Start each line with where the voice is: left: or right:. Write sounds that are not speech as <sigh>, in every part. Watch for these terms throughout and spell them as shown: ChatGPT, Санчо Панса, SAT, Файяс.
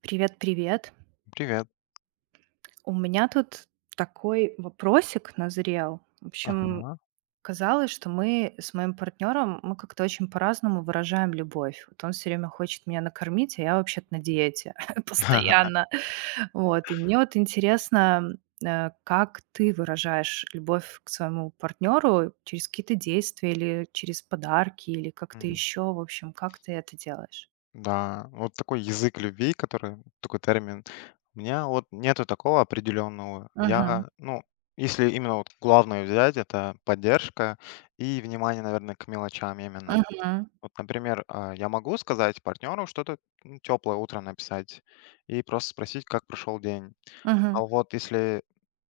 right: Привет, привет.
left: Привет.
right: У меня тут такой вопросик назрел. В общем,
left: Ага.
right: казалось, что мы с моим партнером, мы как-то очень по-разному выражаем любовь. Вот он все время хочет меня накормить, а я вообще-то на диете <laughs>
left: <laughs>
right: постоянно. Вот. И мне вот интересно, как ты выражаешь любовь к своему партнеру через какие-то действия или через подарки, или как-то
left: М,
right: еще, в общем, как ты это делаешь?
left: Да, вот такой язык любви, который вот такой термин. У меня вот нету такого определенного.
right: Мгм.
left: Ну, если именно вот главное взять, это поддержка и внимание, наверное, к мелочам именно.
right: Мгм.
left: Вот, например, я могу сказать партнеру что-то теплое утро написать и просто спросить, как прошел день.
right: Мгм.
left: А вот если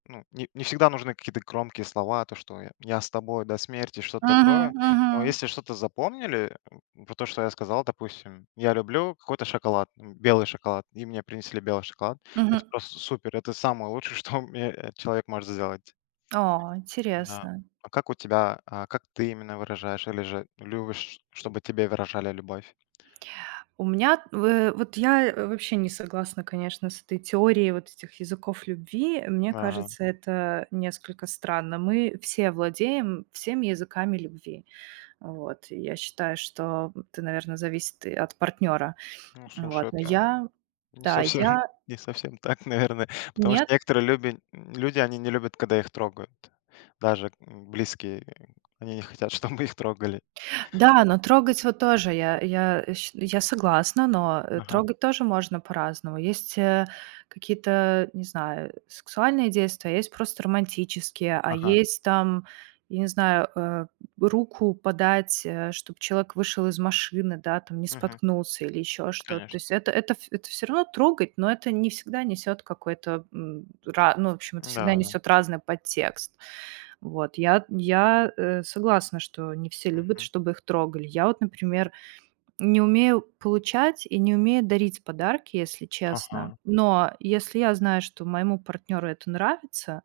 left: Ну, не всегда нужны какие-то громкие слова, то, что я с тобой до смерти, что-то
right: Мгм.
left: такое.
right: Мгм.
left: Но если что-то запомнили, про то, что я сказал, допустим, я люблю какой-то шоколад, белый шоколад, и мне принесли белый шоколад. Это
right: Мгм.
left: просто супер, это самое лучшее, <laughs> что мне, человек может сделать.
right: О,
left: Да.
right: интересно.
left: А как у тебя, как ты именно выражаешь или же любишь, чтобы тебе выражали любовь?
right: У меня, вот я вообще не согласна, конечно, с этой теорией вот этих языков любви. Мне
left: А,
right: кажется, это несколько странно. Мы все владеем всеми языками любви. Вот. И я считаю, что это, наверное, зависит и от партнера.
left: ну, слушай,
right: Вот. Но я,
left: не
right: да,
left: совсем,
right: я,
left: <laughs> не совсем так, наверное, потому
right: нет.
left: что некоторые люби люди, они не любят, когда их трогают, даже, близкие, они не хотят, <laughs> чтобы их трогали.
right: Да, но трогать вот тоже я согласна, но,
left: Ага,
right: трогать тоже можно по-разному. Есть, какие-то, не знаю, сексуальные действия, а есть просто романтические, а
left: ага,
right: есть там, я не знаю, руку подать, чтобы человек вышел из машины, да, там не
left: мгм,
right: споткнулся или еще что-то. То
left: конечно,
right: есть это все равно трогать, но это не всегда несет какой-то, м, ра ну, в общем, это всегда
left: да-да-да,
right: несет разный подтекст. Вот, я согласна, что не все любят,
left: мгм,
right: чтобы их трогали. Я вот, например, не умею получать и не умею дарить подарки, если
left: ага,
right: честно. Но если я знаю, что моему партнеру это нравится,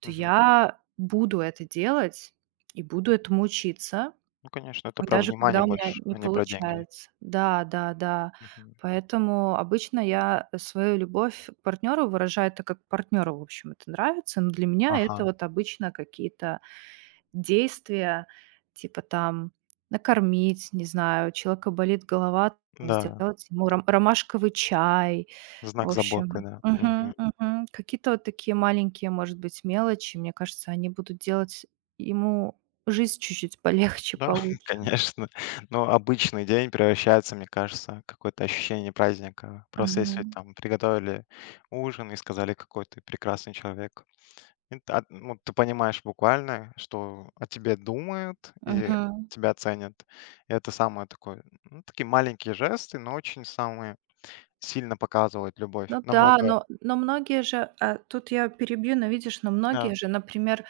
right: то
left: мгм.
right: я буду это делать и буду этому учиться,
left: Ну, конечно, это про
right: даже когда
left: внимание
right: у меня
left: больше,
right: не
left: а не про деньги.
right: получается. Да, да, да.
left: Мгм,
right: Поэтому обычно я свою любовь к партнеру выражаю так, как партнеру, в общем, это нравится. Но для меня
left: ага,
right: это вот обычно какие-то действия, типа там накормить, не знаю, у человека болит голова, там
left: да,
right: сделать ему ромашковый чай. В
left: знак заботы,
right: общем,
left: да,
right: мгм,
left: мгм.
right: мгм. Какие-то вот такие маленькие, может быть, мелочи, мне кажется, они будут делать ему жизнь чуть-чуть полегче,
left: Да, <laughs>
right: получше.
left: конечно. Но обычный день превращается, мне кажется, в какое-то ощущение праздника. Просто если
right: Мгм,
left: там приготовили ужин и сказали, какой ты прекрасный человек. И ну, ты понимаешь буквально, что о тебе думают и
right: мгм.
left: тебя ценят. И это самое такое, ну, такие маленькие жесты, но очень самые сильно показывают любовь.
right: Ну да,
left: Намного,
right: но многие же, тут я перебью, но видишь, но
left: да,
right: многие же, например,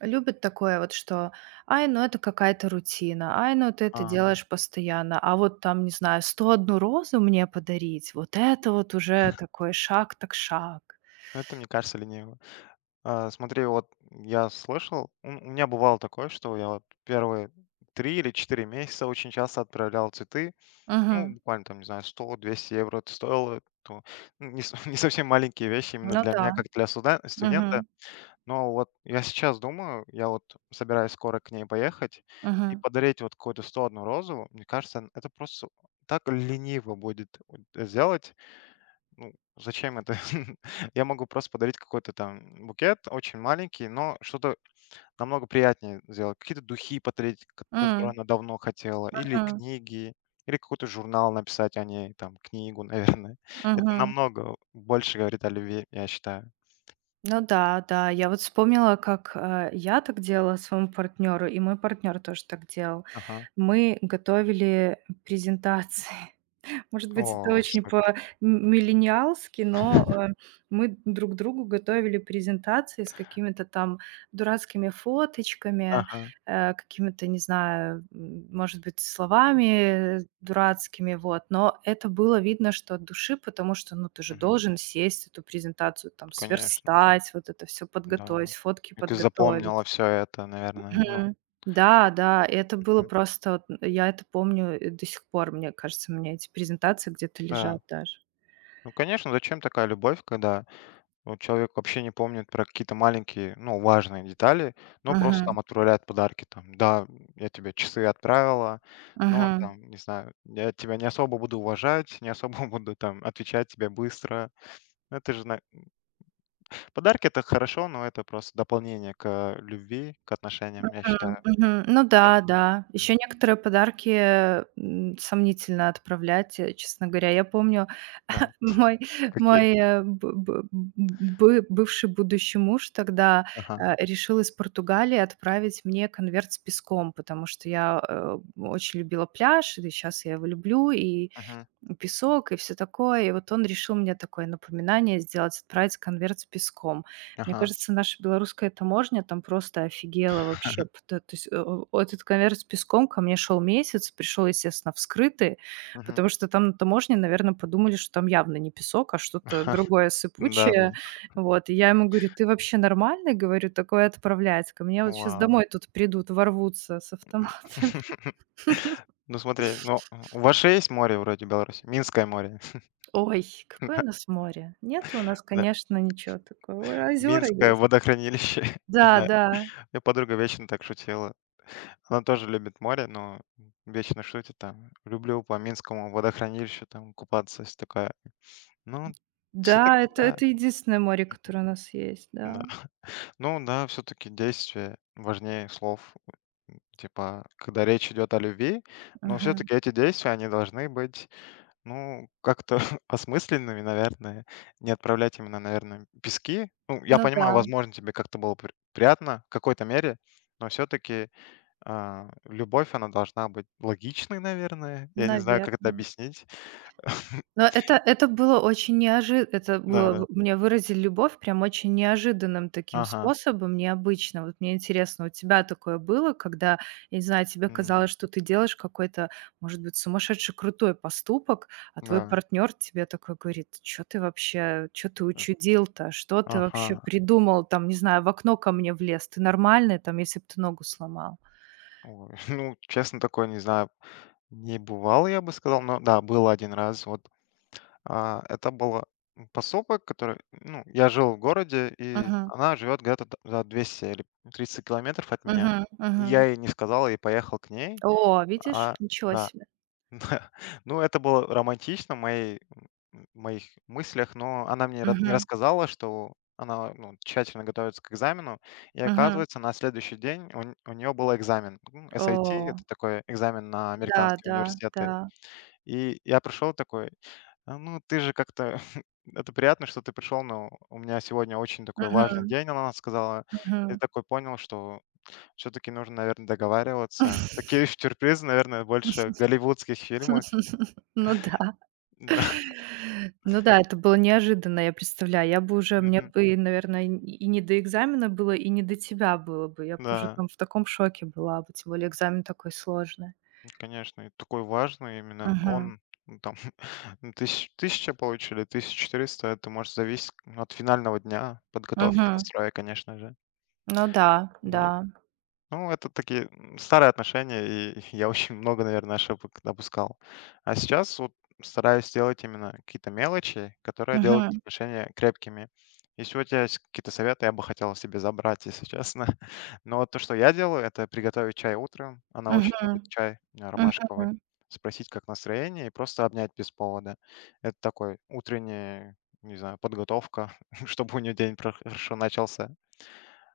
right: любят такое вот, что: "Ай, ну это какая-то рутина, ай, ну ты это
left: ага.
right: делаешь постоянно, а вот там, не знаю, 101 розу мне подарить — вот это вот уже такой шаг, так шаг".
left: Это, мне кажется, лениво. Смотри, вот я слышал, у меня бывало такое, что я вот первые 3 или 4 месяца очень часто отправлял цветы. Ну,
right: Мгм.
left: буквально там, не знаю, 100, 200 евро это стоило. То, ну, не, с- <laughs> не совсем маленькие вещи именно
right: Ну
left: для
right: да.
left: меня, как для студента.
right: Мгм.
left: Но вот я сейчас думаю, я вот собираюсь скоро к ней поехать и
right: Мгм.
left: подарить вот какую-то 101 розу. Мне кажется, это просто так лениво будет вот сделать. Ну, зачем это? <laughs> Я могу просто подарить какой-то там букет, очень маленький, но что-то намного приятнее сделать. Какие-то духи подарить, которые
right: М.
left: она давно хотела, или
right: Мгм.
left: книги, или какой-то журнал написать о ней, там, книгу, наверное. <laughs> Это
right: Мгм.
left: намного больше говорит о любви, я считаю.
right: Ну да, да. Я вот вспомнила, как, я так делала своему партнеру, и мой партнер тоже так делал.
left: Ага.
right: Мы готовили презентации. Может быть, это
left: О,
right: очень
left: супер.
right: по-миллениалски, но, мы друг другу готовили презентации с какими-то там дурацкими фоточками,
left: Ага.
right: какими-то, не знаю, может быть, словами дурацкими, вот. Но это было видно, что от души, потому что, ну, ты же
left: Мгм.
right: должен сесть, эту презентацию там
left: Конечно.
right: сверстать, вот это все подготовить,
left: Да.
right: фотки
left: И ты запомнила
right: подготовить.
left: все это, наверное. Ну,
right: Мгм. Да, да, это было
left: мгм.
right: просто вот, я это помню, и до сих пор, мне кажется, у меня эти презентации где-то лежат
left: Да.
right: даже.
left: Ну, конечно, зачем такая любовь, когда вот человек вообще не помнит про какие-то маленькие, ну, важные детали, но просто
right: Мгм,
left: там отправляет подарки. Там, да, я тебе часы отправила, но
right: мгм,
left: там, не знаю, я тебя не особо буду уважать, не особо <laughs> буду там отвечать тебе быстро. Ну, подарки это хорошо, но это просто дополнение к любви, к отношениям, я
right: м,
left: считаю.
right: мгм. Ну да, да.
left: М,
right: Еще некоторые подарки, сомнительно отправлять, честно говоря. Я помню,
left: Да.
right: <laughs> мой
left: Какие?
right: мой б б бы бывший будущий муж тогда,
left: Ага.
right: решил из Португалии отправить мне конверт с песком, потому что я, очень любила пляж, и сейчас я его люблю, и
left: Мгм.
right: песок и все такое. И вот он решил мне такое напоминание сделать, отправить конверт с песком. Мне
left: Ага.
right: кажется, наша белорусская таможня там просто офигела вообще. Пта То есть, этот конверт с песком ко мне шел месяц, пришел, естественно, вскрытый,
left: Мгм.
right: потому что там на таможне, наверное, подумали, что там явно не песок, а что-то
left: <laughs>
right: другое
left: Да, да.
right: сыпучее. Вот. И я ему говорю: "Ты вообще нормальный? Говорю, такое отправлять? Ко мне вот сейчас
left: Ладно.
right: домой тут придут, ворвутся с автоматами".
left: <laughs> Ну смотри, ну у вас же есть море вроде Беларуси, Минское море.
right: Ой, какое у нас море? Нет у нас,
left: <laughs>
right: конечно, ничего такого. Ой, озера
left: Минское
right: есть.
left: водохранилище. <laughs> Не
right: Да,
left: знаю.
right: да.
left: Мне подруга вечно так шутила. Она тоже любит море, но вечно шутит там. Люблю по Минскому водохранилищу там купаться. Всё такая. Ну,
right: Да,
left: все-таки да.
right: это единственное море, которое у нас есть,
left: Да.
right: да.
left: Ну да, все-таки действия важнее слов. Типа, когда речь идет о любви, но
right: Мгм.
left: все-таки эти действия, они должны быть ну, как-то <laughs> осмысленными, наверное, не отправлять именно, наверное, пески. Ну, я
right: Ну да,
left: понимаю, возможно, тебе как-то было приятно в какой-то мере, но все-таки любовь, она должна быть логичной, наверное. Я не знаю, как это
right: наверное.
left: объяснить. <laughs>
right: Но это было очень неожи это
left: Да,
right: было,
left: да.
right: в мне выразили любовь прям очень неожиданным таким
left: Ага.
right: способом, необычно. Вот мне интересно, у тебя такое было, когда, я не знаю, тебе казалось,
left: М,
right: что ты делаешь какой-то, может быть, сумасшедший крутой поступок, а твой
left: Да.
right: партнер тебе такой говорит: "Что ты вообще, что ты
left: Э,
right: учудил-то? Что ты вообще
left: ага.
right: придумал там, не знаю, в окно ко мне влез? Ты нормальный там, если бы ты ногу сломал?"
left: Ой, <laughs> ну, честно, такое, не знаю, не бывало, я бы сказал, но да, было один раз. Это было, поселок, который ну, я жил в городе, и
right: Мгм.
left: она живет где-то т за 200 или 300 километров от меня.
right: Мгм. Мгм.
left: Я ей не сказал и поехал к ней.
right: О, видишь,
left: А,
right: ничего
left: да,
right: себе.
left: <laughs> да. Ну, это было романтично в моих мыслях, но она мне ра не
right: Мгм.
left: рассказала, что она, ну, тщательно готовится к экзамену. И
right: Мгм.
left: оказывается, на следующий день у нее был экзамен. Ну, SAT —
right: О.
left: это такой экзамен на
right: Да,
left: американские
right: да, да.
left: университеты. И я пришел такой: "А, ну, ты же как-то <laughs> это приятно, что ты пришел, но у меня сегодня очень такой важный
right: Мгм,
left: день", она сказала. И
right: мгм.
left: такой понял, что все-таки нужно, наверное, договариваться.
right: <laughs>
left: Такие <laughs> сюрпризы, наверное, больше в голливудских фильмах.
right: Ну да.
left: Да.
right: Ну да, это было неожиданно, я представляю. Я бы уже, мне
left: Мгм.
right: бы, наверное, и не до экзамена было, и не до тебя было бы. Я бы уже
left: Да,
right: там в таком шоке была бы, тем более экзамен такой сложный.
left: конечно, и такой важный именно.
right: Мгм,
left: Он, ну, там, <laughs> ну, 1000 получили, 1400 — это может зависеть от финального дня, подготовки,
right: мгм.
left: настроя, конечно же.
right: Ну да, да.
left: Да. Ну, это такие, старые отношения, и <laughs> я очень много, наверное, ошибок допускал. А сейчас вот стараюсь делать именно какие-то мелочи, которые делают
right: Мгм,
left: отношения крепкими. Если у тебя есть какие-то советы, я бы хотел себе забрать, если честно. <laughs> Но вот то, что я делаю, это приготовить чай утром. Она очень любит
right: мгм,
left: чай
right: мгм.
left: ромашковый. Спросить, как настроение, и просто обнять без повода. Это такой утренний, не знаю, подготовка, <laughs> чтобы у нее день хорошо начался.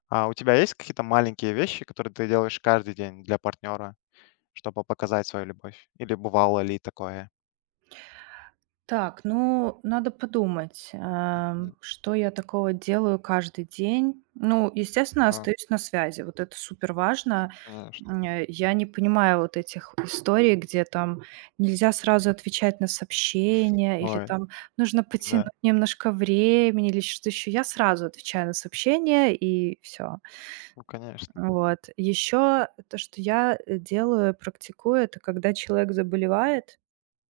left: А у тебя есть какие-то маленькие вещи, которые ты делаешь каждый день для партнера, чтобы показать свою любовь? Или бывало ли такое?
right: Так, ну, надо подумать,
left: М,
right: что я такого делаю каждый день. Ну, естественно,
left: а,
right: остаюсь на связи. Вот это супер важно.
left: конечно.
right: Я не понимаю вот этих вот историй, где там нельзя сразу отвечать на сообщения или
left: Ой,
right: там нужно потянуть
left: да.
right: немножко времени или что-то еще. Я сразу отвечаю на сообщения и все.
left: Ну, конечно.
right: Вот. Еще то, что я, делаю, практикую, это когда человек заболевает,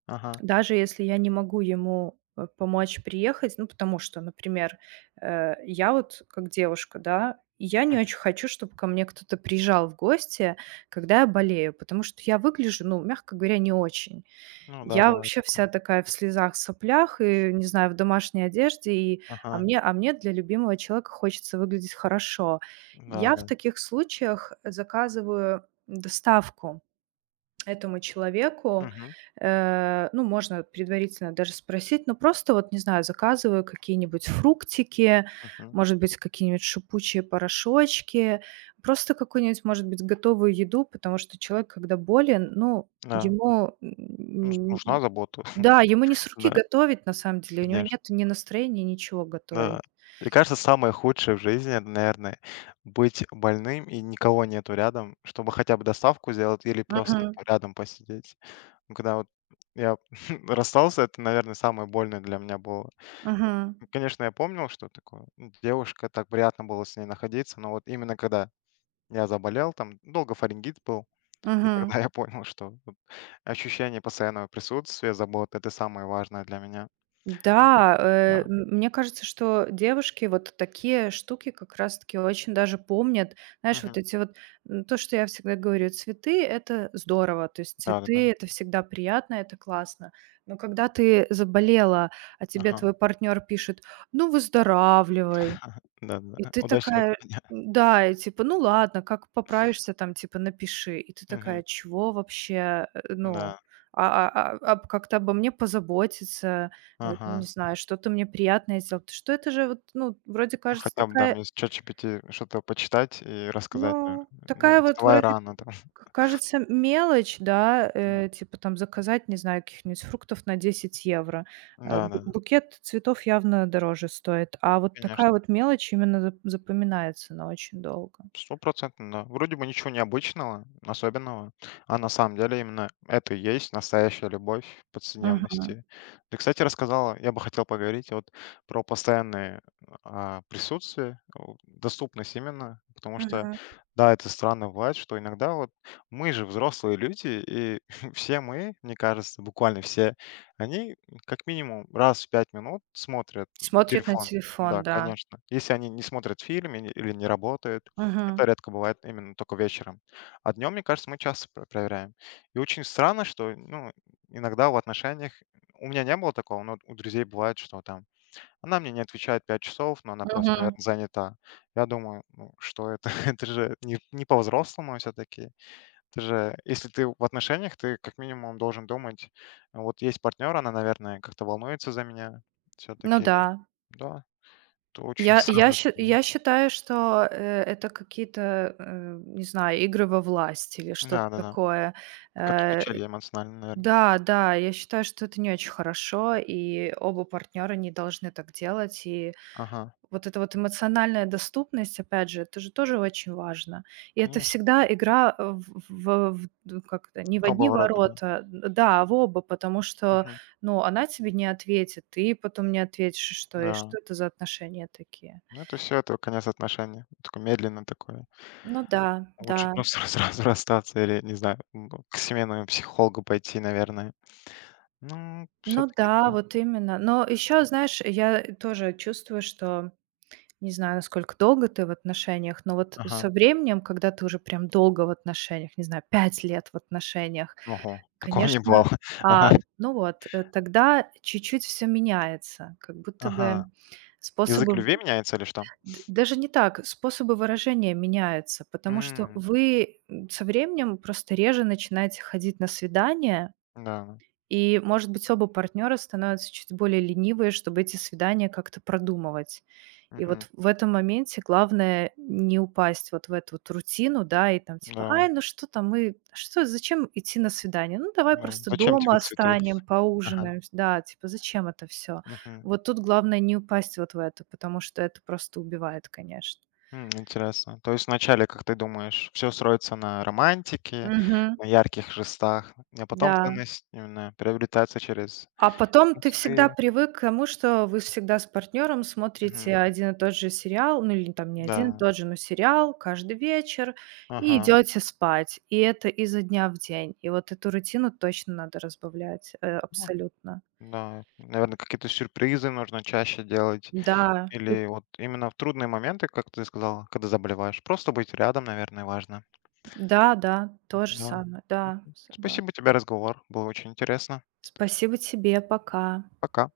left: Ага.
right: даже если я не могу ему, помочь приехать, ну, потому что, например, я вот как девушка, да, я не
left: Мгм.
right: очень хочу, чтобы ко мне кто-то приезжал в гости, когда я болею, потому что я выгляжу, ну, мягко говоря, не очень.
left: Ну да,
right: Я
left: бывает
right: вообще
left: такое.
right: вся такая в слезах, соплях и, не знаю, в домашней одежде, и, а
left: Ага.
right: мне а мне для любимого человека хочется выглядеть хорошо.
left: Да,
right: Я в
left: да.
right: таких случаях заказываю доставку. Этому человеку,
left: Мгм,
right: ну, можно предварительно даже спросить, ну, просто вот, не знаю, заказываю какие-нибудь фруктики,
left: мгм.
right: может быть, какие-нибудь шипучие порошочки, просто какую-нибудь, может быть, готовую еду, потому что человек, когда болен, ну,
left: Да.
right: ему,
left: Нужна забота.
right: да, ему не
left: <laughs>
right: с руки
left: Да,
right: готовить, на самом деле, у него
left: конечно.
right: нет ни настроения ничего готовить.
left: Да. Мне кажется, самое худшее в жизни, это, наверное, быть больным и никого нету рядом, чтобы хотя бы доставку сделать или просто
right: Мгм.
left: рядом посидеть. Ну, когда вот я <laughs> расстался, это, наверное, самое больное для меня было.
right: Мгм.
left: Ну, конечно, я помнил, что такое ну, девушка, так приятно было с ней находиться, но вот именно когда я заболел, там долго фарингит был, и тогда
right: Мгм.
left: <laughs> я понял, что вот ощущение постоянного присутствия, заботы — это самое важное для меня. М,
right: Да,
left: Да,
right: мне кажется, что девушки вот такие штуки как раз-таки очень даже помнят. Знаешь,
left: мгм.
right: вот эти вот, то, что я всегда говорю: цветы — это здорово, то есть
left: Да-да-да.
right: цветы — это всегда приятно, это классно. Но когда ты заболела, а тебе
left: Ага,
right: твой партнер пишет: "Ну, выздоравливай". И
left: да-да.
right: ты
left: Удачного
right: такая:
left: тебе дня.
right: да, и типа, ну ладно, как поправишься там, типа, напиши. И ты
left: Мгм.
right: такая, чего вообще, ну,
left: Да,
right: как-то обо мне позаботиться,
left: ага.
right: не знаю, что-то мне приятное сделать. Что это же вот, ну, вроде
left: Ну,
right: кажется
left: хотя бы, да,
right: такая,
left: мне с ChatGPT что-то почитать и рассказать, наверно.
right: ну,
left: Ну,
right: такая вот
left: вставай
right: вроде
left: рано, там. <laughs>
right: кажется мелочь, да,
left: М,
right: типа там заказать, не знаю, каких-нибудь фруктов на 10 евро.
left: Да-да,
right: Букет цветов явно дороже стоит, а вот такая
left: конечно.
right: вот мелочь именно запоминается на очень долго.
left: Стопроцентно, да. Вроде бы ничего необычного, особенного, а на самом деле именно это и есть настоящая любовь в
right: Мгм,
left: повседневности. Ты, кстати, рассказала, я бы хотел поговорить вот про постоянное присутствие, доступность именно, потому что,
right: мгм.
left: да, это странно бывает, что иногда вот мы же взрослые люди, и <laughs> все мы, мне кажется, буквально все, они как минимум раз в 5 минут смотрят
right: Смотрит на
left: телефон.
right: телефон,
left: Да,
right: да.
left: конечно. Если они не смотрят фильм или не работают, это
right: Мгм,
left: редко бывает именно только вечером. А днем, мне кажется, мы часто проверяем. И очень странно, что ну, иногда в отношениях у меня не было такого, но у друзей бывает, что там она мне не отвечает 5 часов, но она просто,
right: мгм.
left: наверное, занята. Я думаю, ну, что это? <laughs> Это же не по-взрослому все-таки. Это же, если ты в отношениях, ты как минимум должен думать, вот есть партнер, она, наверное, как-то волнуется за меня.
right: Ну
left: Все-таки,
right: да.
left: да, это очень <laughs>
right: Я я
left: странно.
right: счи
left: для меня.
right: я считаю, что, это какие-то, не знаю, игры во власть или что-то
left: Да, да, да.
right: такое.
left: Как
right: Э,
left: качели эмоционально, наверное.
right: да, да, я считаю, что это не очень хорошо, и оба партнера не должны так делать. И
left: Ага.
right: вот эта вот эмоциональная доступность, опять же, это же тоже очень важно. И это
left: Конечно.
right: всегда игра, э, в д как это, не в
left: Оба
right: одни
left: ворота, да.
right: ворота, д да, а в оба, потому что,
left: Мгм.
right: ну, она тебе не ответит, ты потом не ответишь, и
left: Да.
right: что это за отношения такие?
left: Ну, это все это конец отношений. Такой медленно такое.
right: Ну да, да,
left: Лучше просто <laughs> сразу расстаться или, не знаю, к семейному психологу пойти, наверное. Ну, все
right: ну
left: таки
right: да,
left: да.
right: вот именно. Но еще, знаешь, я тоже чувствую, что не знаю, насколько долго ты в отношениях, но вот
left: Ага.
right: со временем, когда ты уже прям долго в отношениях, не знаю, 5 лет в отношениях,
left: Ого, <laughs> такого не
right: конечно.
left: бывало. <laughs>
right: А,
left: Ага,
right: ну вот, тогда чуть-чуть все меняется, как будто бы
left: ага. Язык
right: способы в
left: любви меняется или что?
right: д даже не так, способы выражения меняются, потому что
left: М,
right: вы, со временем просто реже начинаете ходить на свидания.
left: да.
right: И, может быть, оба партнера становятся чуть более ленивые, чтобы эти свидания как-то продумывать. И
left: Мгм.
right: вот в этом моменте главное не упасть вот в эту вот рутину, да, и там типа, ай,
left: Да,
right: ну что там, мы, что, зачем идти на свидание? Ну давай
left: да.
right: просто
left: Зачем
right: дома
left: тебе цветы?
right: останем,
left: Ага.
right: поужинаем, да, типа, зачем это все?
left: Мгм.
right: Вот тут главное не упасть вот в это, потому что это просто убивает, конечно.
left: Интересно. То есть вначале, как ты думаешь, все строится на романтике,
right: Мгм.
left: на ярких жестах, а потом
right: Да.
left: ценность именно приобретается через
right: А потом ты всегда
left: простые.
right: привык к тому, что вы всегда с партнером смотрите
left: Мгм.
right: один и тот же сериал, ну, или там не один и
left: Да.
right: тот же, но сериал каждый вечер, и
left: Ага.
right: идете спать. И это изо дня в день. И вот эту рутину точно надо разбавлять,
left: Ну
right: абсолютно.
left: да, наверное, какие-то сюрпризы нужно чаще делать.
right: Да, и
left: Или вот именно в трудные моменты, как ты сказала, когда заболеваешь, просто быть рядом, наверное, важно.
right: да, да, то же
left: Да.
right: самое, да, согласна.
left: Спасибо тебе разговор, было очень интересно.
right: Спасибо тебе, пока.
left: Пока.